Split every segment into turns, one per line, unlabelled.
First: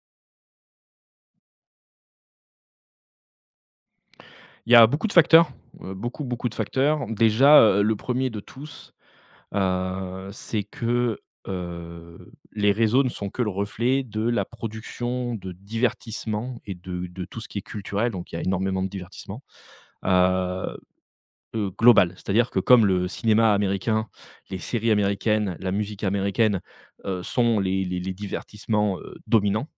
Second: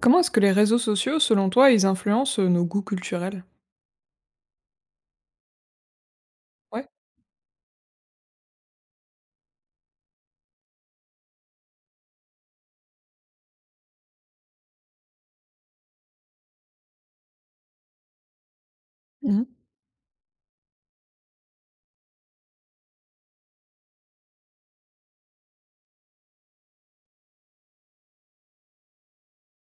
Comment est-ce que les réseaux sociaux, selon toi, ils influencent, nos goûts culturels?
Il y a beaucoup de facteurs, beaucoup, beaucoup de
Ouais?
facteurs. Déjà, le premier de tous, c'est que, les réseaux ne sont que le reflet de la production de divertissement et de tout ce qui est culturel, donc il y a énormément de divertissement.
Mmh.
Euh, global, c'est-à-dire que comme le cinéma américain, les séries américaines, la musique américaine, sont les divertissements, dominants,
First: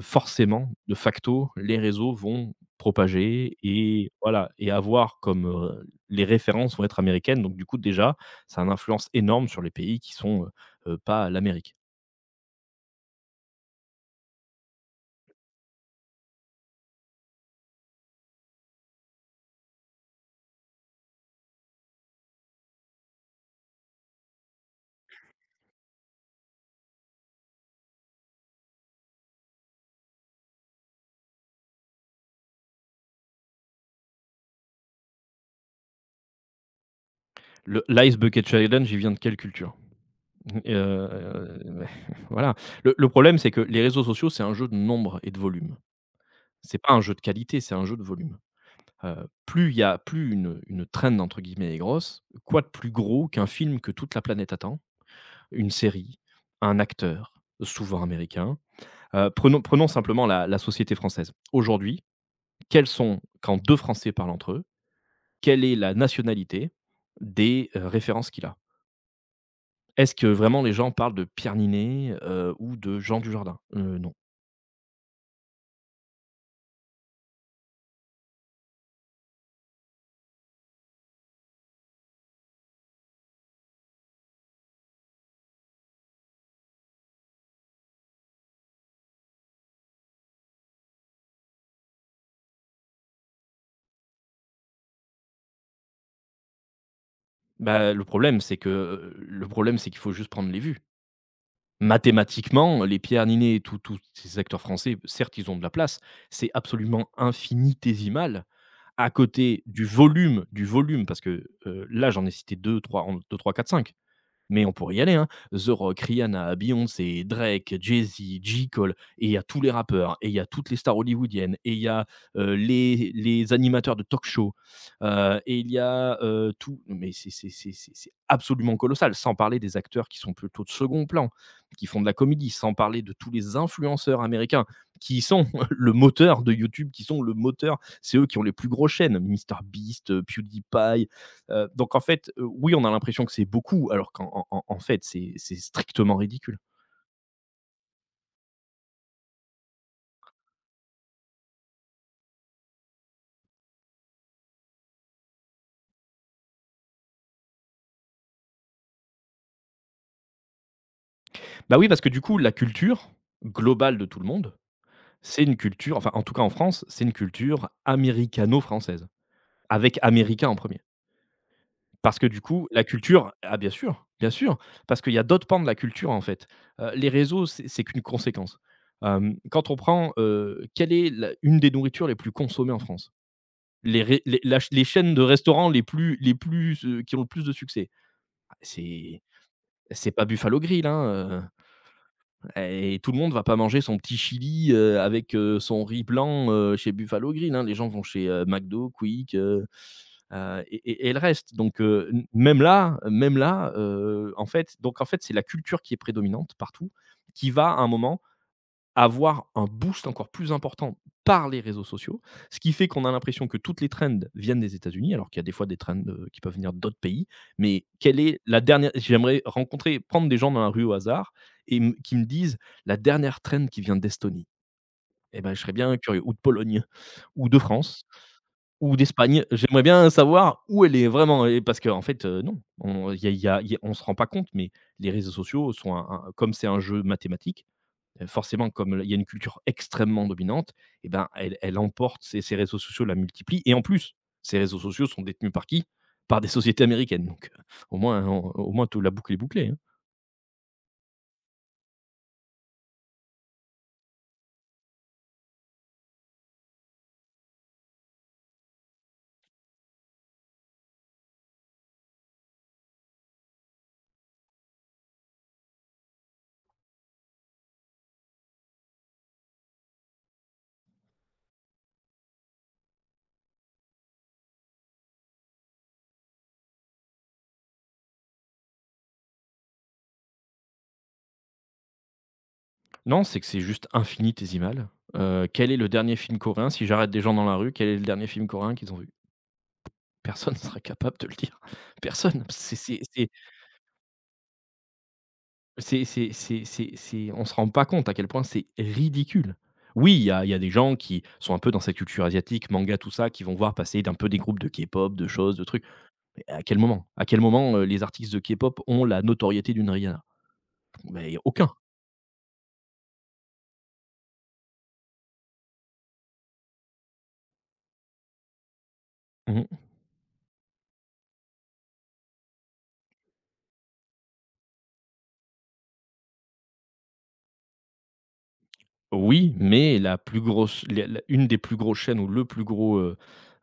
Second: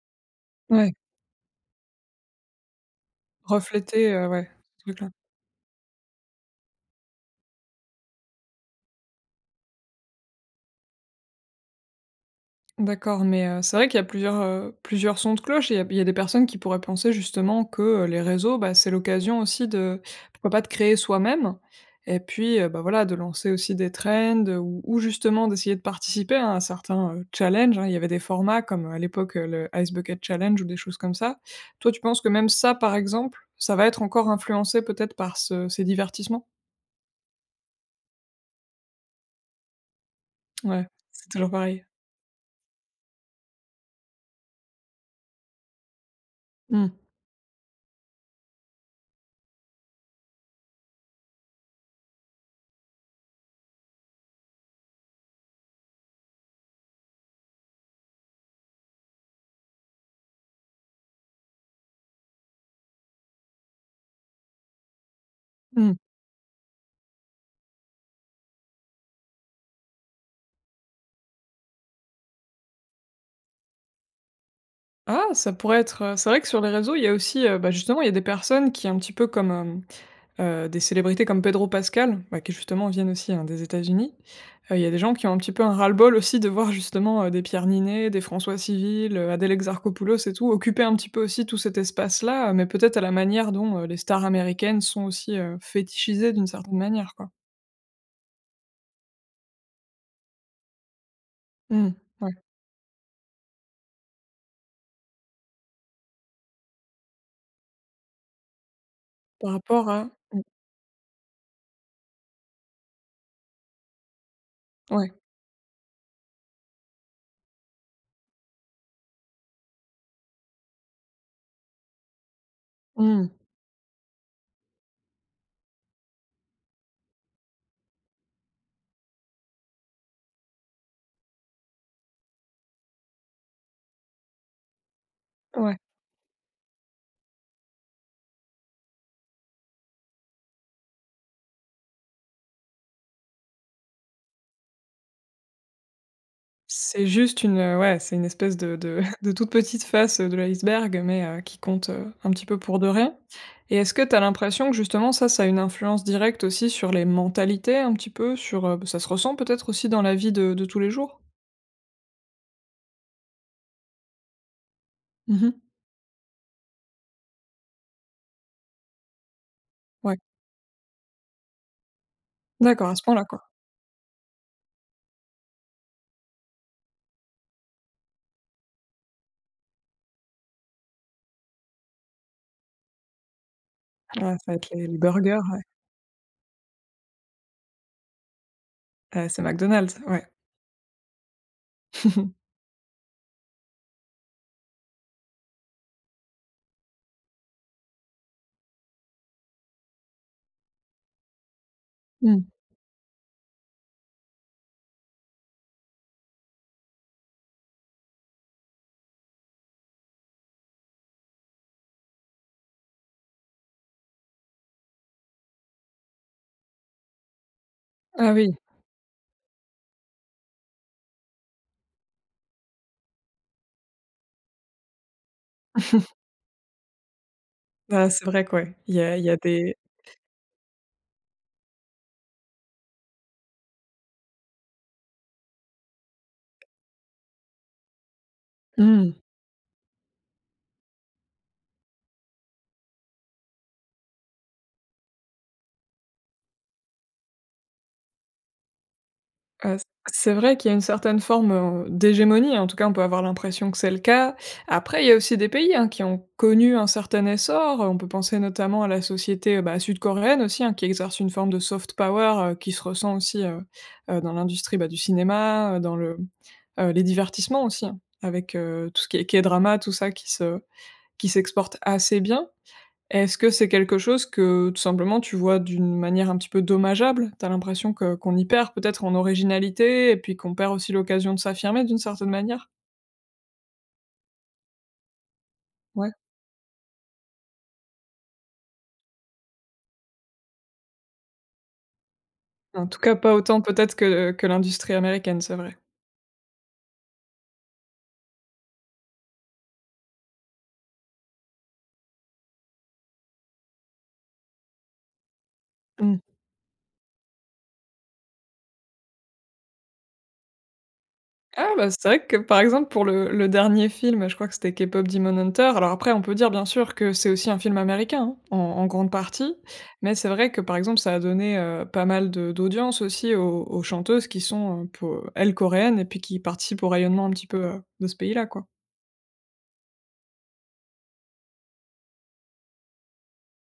forcément,
Ouais,
de facto, les réseaux vont propager
refléter,
et
ouais,
voilà et
ce truc-là.
avoir comme, les références vont être américaines donc du coup déjà, ça a une influence énorme sur les pays qui sont, pas l'Amérique.
D'accord, mais c'est vrai qu'il y a plusieurs, plusieurs sons de cloche et il y a des personnes qui pourraient penser justement que, les réseaux, bah, c'est l'occasion aussi de pourquoi pas de créer soi-même et puis, bah, voilà, de lancer aussi des trends, ou justement d'essayer de participer hein, à un certain, challenge, hein. Il y avait des formats comme, à l'époque, le Ice Bucket Challenge ou des choses comme ça. Toi, tu penses que même ça, par exemple, ça va être encore influencé peut-être par ce ces divertissements?
Le l'ice bucket challenge, il vient de quelle culture?
Ouais,
Heu,
c'est toujours pareil.
voilà. Le problème, c'est que les réseaux sociaux, c'est un jeu de nombre et de volume. C'est
Mmh.
pas un jeu de qualité, c'est un jeu de volume. Plus il y a plus une «traîne» entre guillemets est grosse, quoi de plus gros qu'un film que toute la planète attend? Une série, un acteur, souvent américain. Prenons simplement la société française. Aujourd'hui, quels sont quand 2 Français parlent entre eux, quelle est la
Mmh.
nationalité des, références qu'il a? Est-ce que vraiment les gens parlent de Pierre Niney, ou de Jean Dujardin? Non.
Ah, ça pourrait être, c'est vrai que sur les réseaux, il y a aussi, bah, justement, il y a des personnes qui un petit peu comme, des célébrités comme Pedro Pascal, bah, qui justement viennent aussi, hein, des États-Unis. Il y a des gens qui ont un petit peu un ras-le-bol aussi de voir justement, des Pierre Niney, des François Civil, Adèle Exarchopoulos et tout, occuper un petit peu aussi tout cet espace-là, mais peut-être à la manière dont, les stars américaines sont aussi, fétichisées d'une certaine manière, quoi.
Bah, le problème c'est que, le problème c'est qu'il faut juste prendre les vues.
Mmh, ouais,
Mathématiquement, les Pierre Niney et tous ces acteurs français, certes, ils ont de la place. C'est absolument infinitésimal à
par
côté du
rapport à mmh,
volume du volume parce que, là, j'en ai cité deux trois en 2-3-4-5, mais on pourrait y
ouais,
aller, hein. The Rock, Rihanna, Beyoncé, Drake, Jay-Z, J. Cole et il y a tous les rappeurs et il y a toutes les stars hollywoodiennes et il y a, les
mmh,
les animateurs de talk show, et il y a, tout mais c'est absolument colossal. Sans parler des acteurs qui sont plutôt de second plan, qui font de la comédie, sans parler de tous les influenceurs américains qui sont
ouais.
le moteur de YouTube, qui sont le moteur. C'est eux qui ont les plus grosses chaînes, MrBeast, PewDiePie, donc en fait, oui, on a l'impression que c'est beaucoup, alors qu'en en, en fait, c'est strictement ridicule.
C'est juste une, ouais, c'est une espèce de de toute petite face, de l'iceberg, mais qui compte, un petit peu pour de rien et est-ce que tu as l'impression que justement ça, ça a une influence directe aussi sur les mentalités un petit peu? Sur, bah, ça se ressent peut-être aussi dans la vie de tous les jours?
Bah oui, parce que du coup, la culture globale de tout le monde, c'est
Mmh mh.
une culture, enfin en tout cas en France, c'est une culture américano-française, avec
Ouais.
américain en premier. Parce que du coup, la
D'accord, à ce point-là,
culture,
quoi.
ah bien sûr, parce qu'il y a d'autres pans de la culture en fait. Les réseaux, c'est qu'une conséquence. Quand on prend, quelle est une des nourritures les plus consommées en France, les,
Ouais,
ré- les-
ça va
la ch-
être
les
les les
chaînes de
burgers, ouais.
restaurants les plus, qui ont le plus de succès. C'est
Ouais, c'est McDonald's,
c'est
ouais.
pas Buffalo Grill, hein, et tout le monde va pas manger son petit chili, avec, son riz blanc, chez Buffalo Grill, hein. Les gens vont chez, McDo, Quick, et et le reste donc m
Mmh.
même là, en fait, c'est la culture qui est prédominante partout, qui va à un moment avoir un boost encore plus important par les réseaux sociaux, ce qui fait qu'on a l'impression que toutes les trends viennent des États-Unis, alors qu'il y a des fois des trends, qui peuvent venir d'autres pays. Mais quelle
Ah
est
oui.
la dernière j'aimerais rencontrer prendre des gens dans la rue au hasard et me qui me disent la dernière trend qui vient d'Estonie. Et ben, je serais bien curieux ou de Pologne ou de France
Ah, c'est vrai que ouais, il
ou
y a il y a
d'Espagne.
des
J'aimerais bien savoir où elle est vraiment et parce qu'en en fait, non, on il y a on se rend pas compte, mais les réseaux sociaux sont un comme c'est un jeu mathématique. Forcément, comme il
mmh.
y a une culture extrêmement dominante et ben, elle emporte ces réseaux sociaux la multiplie. Et en plus, ces réseaux sociaux sont détenus par qui? Par des sociétés américaines donc au moins tout la boucle est bouclée, hein.
Heu, c c'est vrai qu'il y a une certaine forme, d'hégémonie, hein. En tout cas on peut avoir l'impression que c'est le cas. Après il y a aussi des pays, hein, qui ont connu un certain essor, on peut penser notamment à la société, bah, sud-coréenne aussi, hein, qui exerce une forme de soft power, qui se ressent aussi, dans l'industrie, bah, du cinéma, dans le, les divertissements aussi, hein, avec, tout ce qui est K-drama, tout ça qui se qui s'exporte assez bien. Est-ce que c'est quelque chose que, tout simplement, tu vois d'une manière un petit peu dommageable? T'as l'impression que qu'on y perd peut-être en originalité et puis qu'on perd aussi l'occasion de s'affirmer d'une certaine manière?
Non, c'est que c'est juste infinitésimal. Quel est le
Ouais.
dernier film coréen? Si j'arrête des gens dans la rue, quel est le dernier film coréen qu'ils ont vu? Personne ne sera capable de le dire. Personne. C'est
En tout
c'est
cas,
c'est
pas autant peut-être que l'industrie américaine, c'est vrai.
C'est c'est c'est c'est c'est on se rend pas compte à quel point c'est ridicule. Oui, il y a des gens qui sont un peu dans cette culture asiatique, manga, tout ça, qui vont voir passer d'un peu des groupes de K-pop, de choses, de trucs.
Mmh.
Mais à quel moment? À quel moment, les artistes de K-pop ont la notoriété d'une Rihanna? Beh, aucun.
Ah bah, c'est vrai que par exemple pour le dernier film, je crois que c'était K-Pop Demon Hunter, alors après on peut dire bien sûr que c'est aussi un film américain, hein, en grande partie,
Mmh.
mais c'est vrai que par exemple ça a donné, pas mal de d'audience aussi aux chanteuses qui sont, po elles coréennes et puis qui participent au rayonnement un petit peu, de ce pays-là quoi.
Oui, mais la plus grosse les la une des plus grosses chaînes ou le plus gros, heu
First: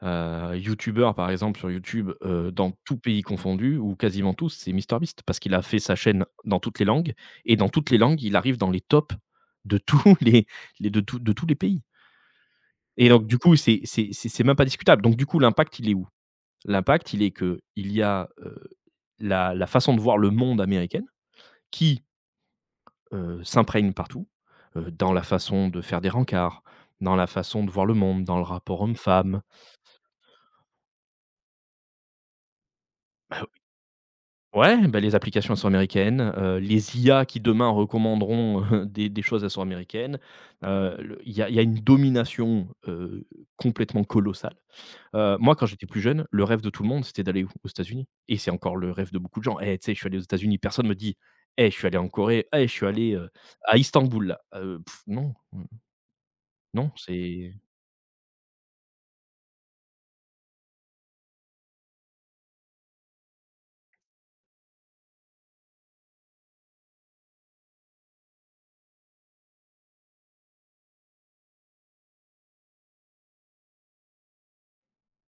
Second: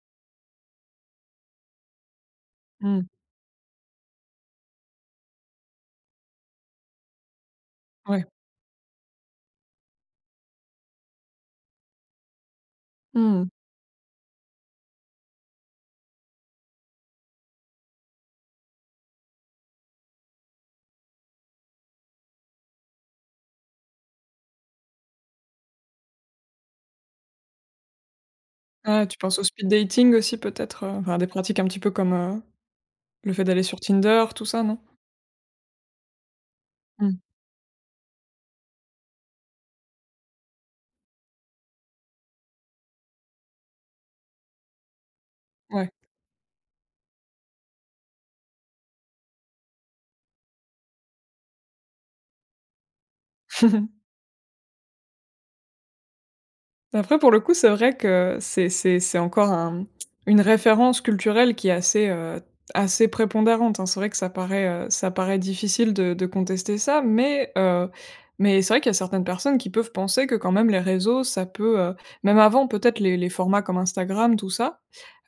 heu, youtubeur, par exemple, sur YouTube, dans tous
Mmh.
pays confondus ou quasiment tous, c'est MrBeast parce qu'il a fait sa chaîne dans toutes les langues et dans toutes les langues,
Ouais.
il arrive dans les tops de tous les de tous les pays et donc du
Mmh.
coup, c'est même pas discutable donc du coup, l'impact, il est où? L'impact, il est que il y a, la façon de voir le monde américaine qui s'imprègne partout, dans la façon de faire des rencarts, dans la façon de voir le monde, dans le rapport
Ah tu penses
homme-femme.
au speed dating aussi peut-être, enfin des pratiques un petit peu comme, le fait
Bah,
d'aller sur Tinder, tout ça, non?
ouais, bah, les applications, elles sont américaines, les
Mmh.
IA qui demain recommanderont, des choses, elles sont américaines. Le il y a une domination, complètement colossale. Moi, quand j'étais
Ouais.
plus jeune, le rêve de tout le monde, c'était d'aller où? Aux États-Unis et c'est encore le rêve de beaucoup de gens. Eh, tu sais, je suis allé aux États-Unis, personne me dit: «Eh, je suis allé en Corée, eh, je suis allé, à Istanbul là». Non, non,
Après, pour le coup,
c'est.
c'est vrai que c'est encore un une référence culturelle qui est assez, assez prépondérante, hein. C'est vrai que ça paraît difficile de contester ça, mais c'est vrai qu'il y a certaines personnes qui peuvent penser que quand même les réseaux, ça peut, même avant peut-être les formats comme Instagram, tout ça,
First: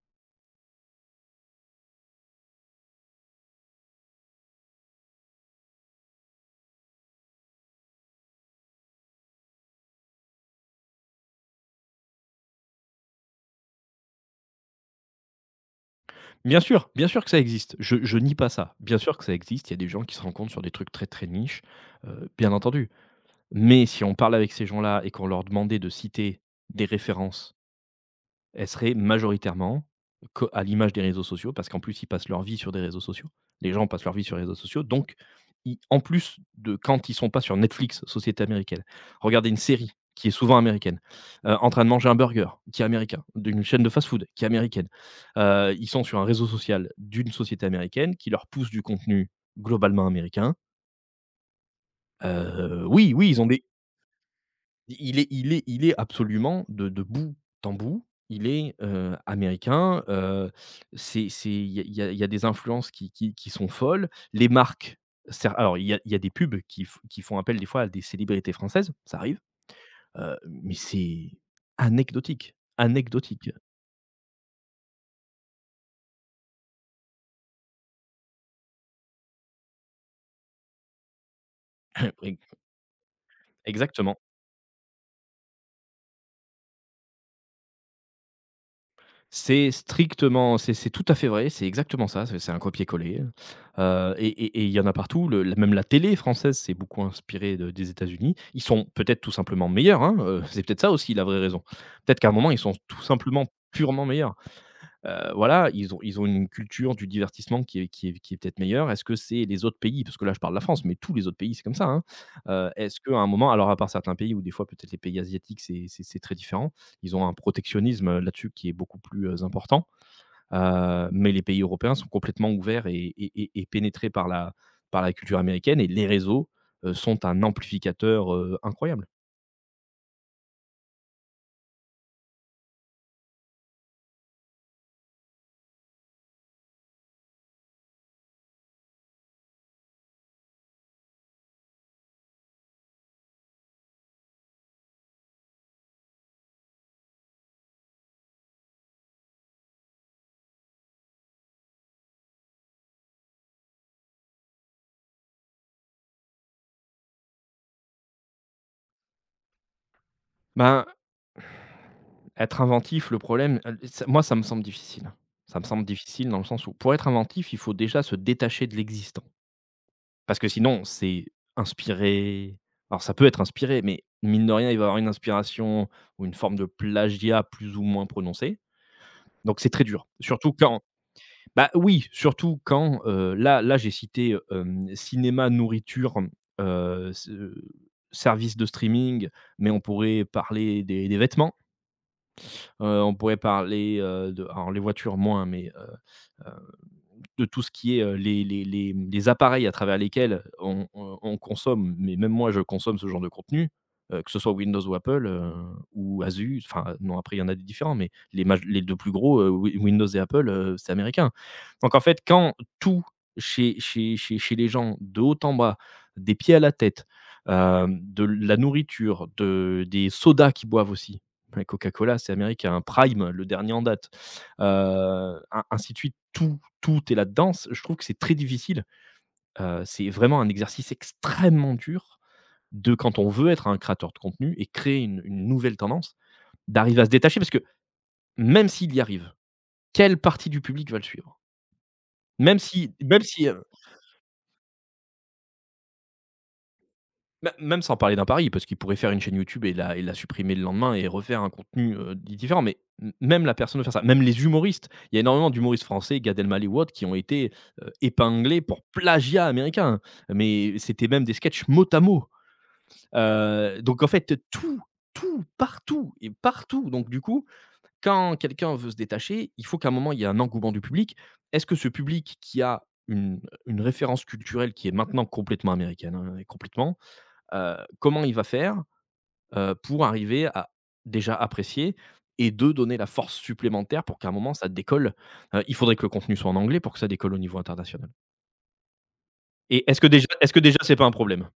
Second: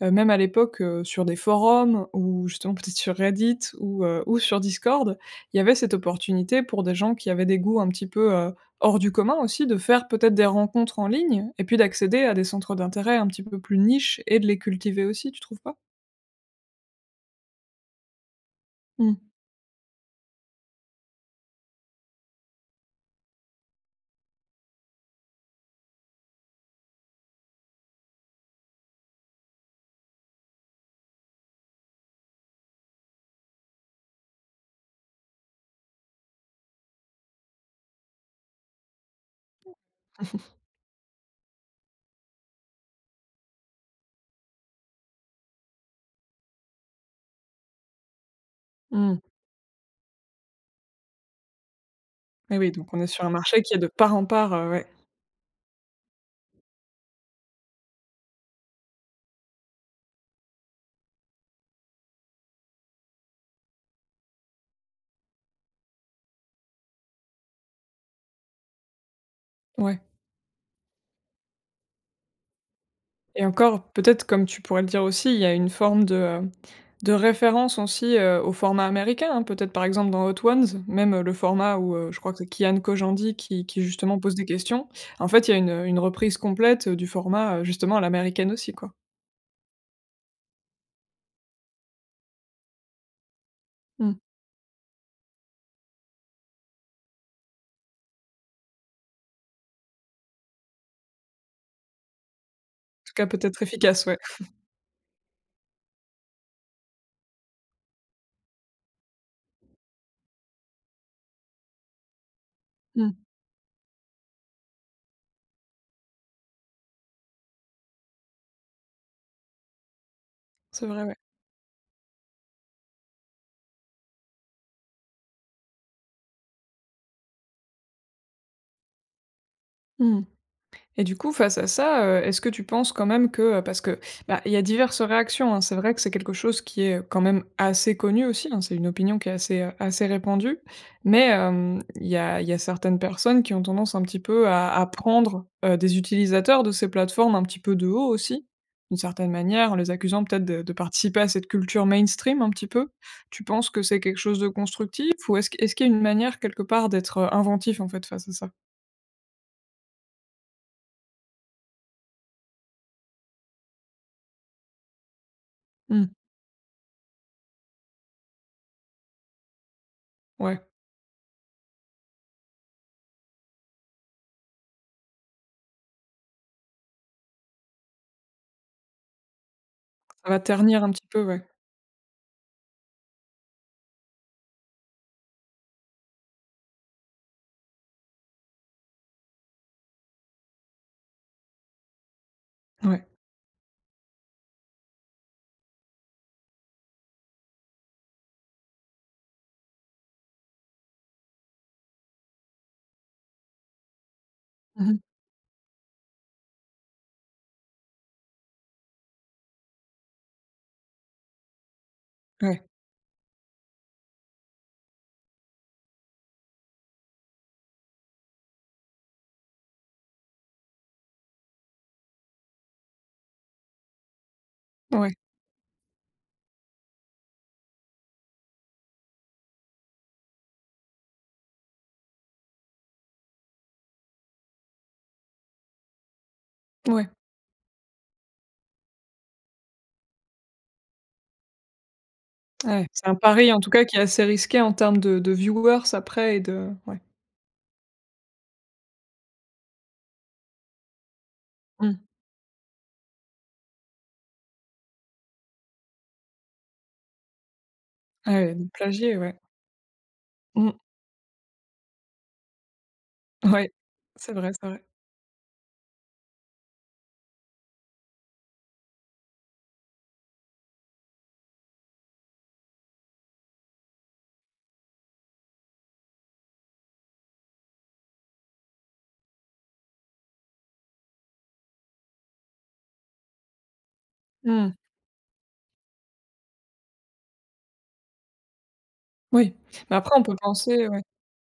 même à l'époque, sur des forums ou justement peut-être sur Reddit ou sur Discord, il y avait cette opportunité pour des gens qui avaient des goûts un petit peu, hors du commun aussi de faire peut-être des rencontres en ligne et puis d'accéder à des centres d'intérêt un petit peu plus niches et de les cultiver aussi, tu trouves pas?
Bien sûr que ça existe. Je nie pas ça. Bien
Mmh.
sûr que ça existe, il y a des gens qui se rencontrent sur des trucs très, très niches, bien entendu. Mais si on parle avec ces gens-là et qu'on leur demandait de citer des références elle serait majoritairement co à l'image des réseaux sociaux, parce qu'en plus, ils passent leur vie sur des réseaux sociaux. Les gens passent leur vie sur les réseaux sociaux, donc ils en plus de quand ils sont pas sur Netflix, société américaine, regarder une série qui est souvent américaine, en train de manger un burger qui est américain, d'une chaîne de fast-food qui est américaine. Ils sont sur un réseau social d'une société américaine qui leur pousse du
Mmh.
contenu globalement américain.
Et oui,
Heu,
donc on est
oui,
sur un
oui, ils ont
marché
des
qui est de part en part, ouais,
il est il est il est absolument de bout en bout, il est, américain, c'est il y a il y a il y a des influences qui sont folles. Les marques, cer alors il y a des pubs qui font appel des fois à des célébrités françaises, ça arrive,
ouais
heu, mais c'est anecdotique,
et
anecdotique.
encore peut-être comme tu pourrais le dire aussi, il y a une forme de référence aussi, au format américain, hein. Peut-être par exemple dans Hot Ones, même, le format où, je crois que c'est Kian Kojandi qui
Exactement.
justement pose des questions. En fait, il y a une reprise complète, du format, justement à l'américaine aussi, quoi.
C'est strictement c'est tout à fait vrai, c'est exactement ça, c'est un copier-coller,
Mmh.
et il y en a partout. Même la télé française s'est beaucoup inspirée de des États-Unis. Ils sont peut-être tout simplement meilleurs, hein, c'est peut-être ça aussi la vraie raison. Peut-être qu'à un moment, ils sont tout
En tout cas
simplement
peut-être efficace,
purement
ouais.
meilleurs. Voilà, ils ont une culture du divertissement qui est peut-être meilleure. Est-ce que c'est les autres pays? Parce que là, je parle de la France, mais tous les autres pays, c'est comme ça, hein. Est-ce
Mmh.
qu'à un moment alors à part certains pays où des fois peut-être les pays asiatiques, c'est très différent. Ils ont un protectionnisme, là-dessus qui est beaucoup plus, important.
C'est vrai,
Heu,
ouais.
mais les pays européens sont complètement ouverts et pénétrés par la culture américaine et les réseaux, sont un amplificateur, incroyable.
Mmh. Et du coup, face à ça, est-ce que tu penses quand même que, parce que, bah, il y a diverses réactions, hein, c'est vrai que c'est quelque chose qui est, quand même assez connu aussi, hein, c'est une opinion qui est assez, assez répandue. Mais, il y a certaines personnes qui ont tendance un petit peu à prendre, des utilisateurs de ces plateformes un petit peu de haut aussi, d'une certaine manière, en les accusant peut-être de participer à cette culture mainstream un petit peu. Tu penses que c'est quelque chose de constructif ou est-ce qu'il y a une manière quelque part d'être, inventif en fait face à ça?
Ben. Être inventif, le problème, ça moi, ça me semble difficile. Ça me semble
Mmh,
difficile dans le sens où, pour être inventif, il faut déjà se détacher de l'existant. Parce que
ouais.
sinon, c'est inspiré alors ça peut être inspiré, mais mine de rien, il va y avoir une inspiration ou une forme de plagiat plus ou moins prononcée. Donc c'est très dur.
Ça va
Surtout
ternir
quand
un petit peu, ouais.
bah, oui, surtout quand, là, j'ai cité, cinéma, nourriture, se services de streaming, mais on pourrait parler des vêtements.
Ouais.
On pourrait parler, de alors les voitures moins, mais de tout ce qui est, les les appareils à travers lesquels on consomme, mais même moi, je consomme ce genre de contenu, que ce soit Windows ou
Mmh.
Apple, ou Asus, enfin, non, après, il y en a des différents, mais les 2 plus gros, Wi Windows et Apple, c'est américain. Donc en fait, quand
Ouais.
tout chez les gens, de haut en bas, des pieds à la tête, de la nourriture, de des sodas qu'ils boivent aussi. Bah, Coca-Cola, c'est américain, Prime, le dernier en date,
Ouais.
ainsi de suite. Tout est là-dedans. C Je trouve que c'est très difficile. C'est vraiment un exercice extrêmement dur de quand on veut être un créateur de contenu et créer une nouvelle tendance, d'arriver à
Ouais.
se détacher parce que même s'il y arrive, quelle partie du public va le suivre? Même
Ouais.
si
C'est un
même si,
pari, en
euh,
tout cas, qui est assez risqué en termes de viewers après et de ouais.
Mê même sans parler d'un pari, parce qu'il pourrait faire une chaîne YouTube et la supprimer le lendemain et refaire un contenu,
Mmh.
di différent. Mais m même la personne de faire ça, même les humoristes. Il y a énormément d'humoristes français, Gad Elmaleh ou autres, qui ont été
Ah ouais,
épinglés
de
pour
plagier, ouais.
plagiat américain.
Mmh.
Mais c'était même des sketchs mot à mot.
Ouais.
Donc en
C'est
fait,
vrai, c'est
tout,
vrai.
tout, partout et partout. Donc du coup, quand quelqu'un veut se détacher, il faut qu'à un moment, il y ait un engouement du public. Est-ce que ce public qui a une référence culturelle qui est maintenant complètement américaine, hein, complètement, comment il va faire, pour arriver à déjà apprécier et de donner la force supplémentaire pour qu'à un moment ça
Mmh.
décolle? Il faudrait que le contenu soit en anglais pour que ça décolle au niveau international
Oui.
et
Mais après on peut
est-ce que déjà
penser
c'est
ouais.
pas un problème?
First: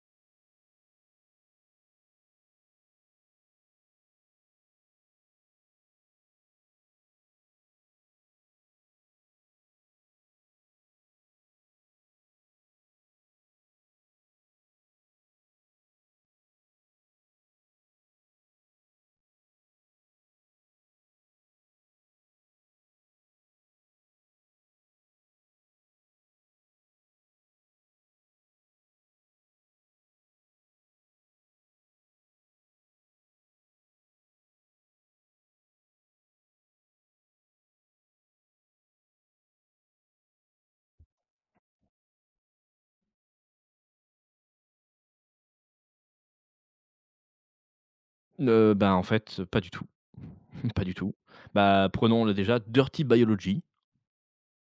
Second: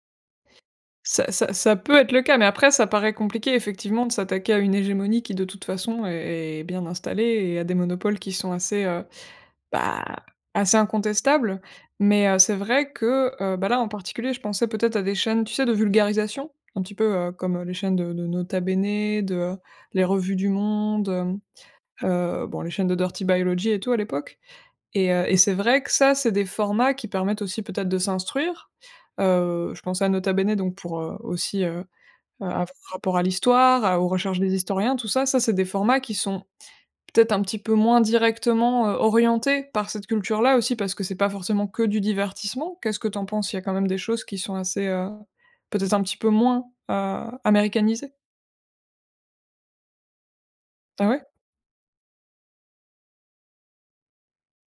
Ça peut être le cas, mais après ça paraît compliqué effectivement de s'attaquer à une hégémonie qui de toute façon est bien installée et à des monopoles qui sont assez, bah, assez incontestable, mais c'est vrai que, bah, là, en particulier, je pensais peut-être à des chaînes, tu sais, de vulgarisation, un petit peu, comme, les chaînes de Nota Bene, de, les revues du monde, bon, les chaînes de Dirty Biology et tout à l'époque et c'est vrai que ça, c'est des formats qui permettent aussi peut-être de s'instruire. Je pensais à Nota Bene donc pour, aussi, avoir un rapport à l'histoire, à aux recherches des historiens, tout ça. Ça, c'est des formats qui sont peut-être un petit peu moins directement, orienté par cette culture-là aussi, parce que c'est pas forcément que du divertissement. Qu'est-ce que t'en penses? Il y a quand même des choses qui sont assez, peut-être un petit peu moins, américanisées?
Bah, en fait, pas du tout, pas du
Ah
tout.
ouais?
Bah, prenons le déjà Dirty Biology,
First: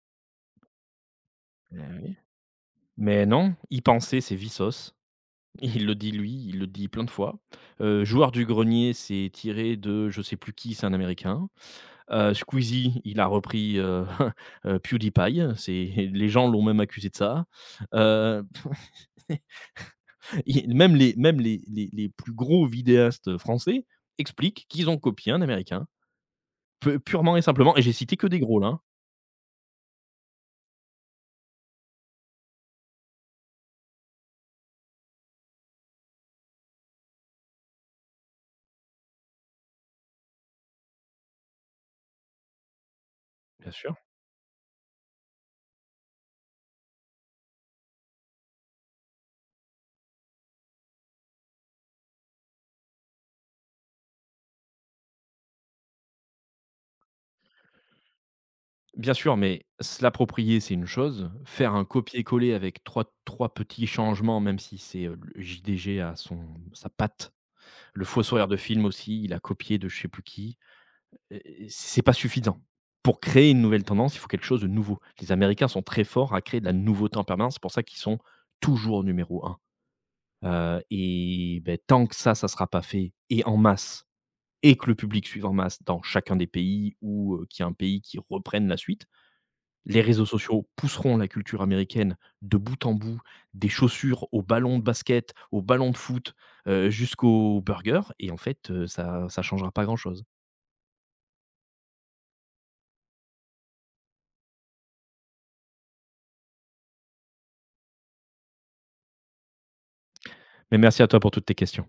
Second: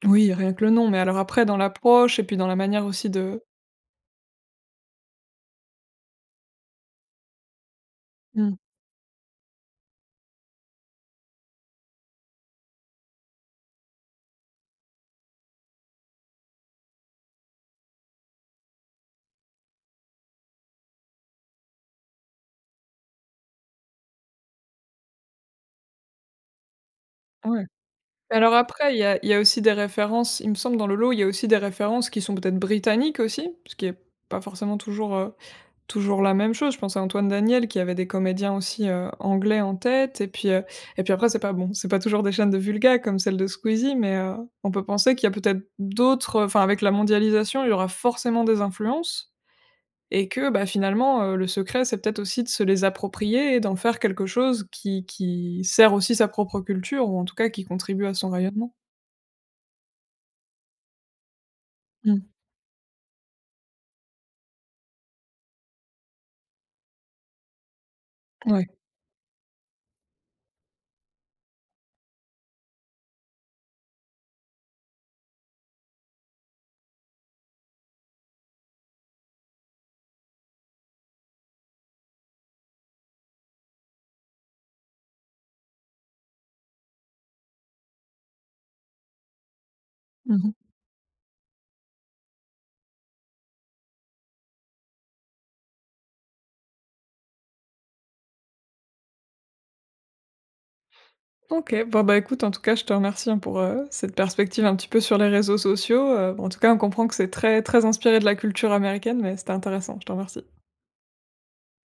Oui, rien que le nom, mais alors après dans
Mmh.
l'approche et puis dans la manière aussi
Mais
de
non, y penser c'est Vsauce, il le dit lui, il le dit plein de fois. Joueur du
mmh,
grenier, c'est tiré de je sais plus qui, c'est un américain. Squeezie, il a repris, PewDiePie, c'est les gens l'ont même accusé de ça. Heu, il même les plus gros vidéastes français expliquent qu'ils ont copié un américain, pu purement et
ouais.
simplement et j'ai cité que des
Alors
gros là, hein.
après il y a aussi des références, il me semble dans le lot, il y a aussi des références qui sont peut-être britanniques aussi, ce qui est pas forcément toujours, toujours la même chose, je pense à Antoine Daniel qui avait des comédiens aussi, anglais en tête et puis après c'est pas bon, c'est pas toujours des chaînes de vulga comme celle de
Bien sûr.
Squeezie mais, on peut penser qu'il y a peut-être d'autres, enfin avec la mondialisation, il y aura forcément des influences et que, bah, finalement, le secret c'est peut-être aussi de se les approprier et d'en faire quelque chose qui sert aussi sa propre culture ou en tout cas qui contribue à son rayonnement.
Bien sûr, mais se l'approprier, c'est une chose, faire un
Mmh,
copier-coller avec trois petits changements, même si c'est, le JDG à son sa patte. Le faux sourire de
ouais.
film aussi, il a copié de je sais plus qui. Heu, c'est pas suffisant. Pour créer une nouvelle tendance, il faut quelque chose de nouveau. Les Américains sont très forts à créer de la nouveauté en permanence, c'est pour ça qu'ils sont toujours numéro un. Et beh, tant que ça sera pas fait et en masse et que le public suive en masse dans chacun des pays ou qu'il y a un pays qui reprenne la suite, les réseaux
Mmh.
sociaux pousseront la culture américaine de bout en bout, des chaussures aux ballons de basket, aux ballons de foot, jusqu'aux burgers et en fait, ça ne changera pas grand-chose.
OK. Bon, bah, écoute, en tout cas, je te remercie, hein, pour, cette perspective un petit peu sur les réseaux sociaux, bon, en tout cas, on comprend que c'est très, très inspiré de la culture américaine, mais c'était intéressant. Je te remercie.
Mais merci à toi pour toutes tes questions.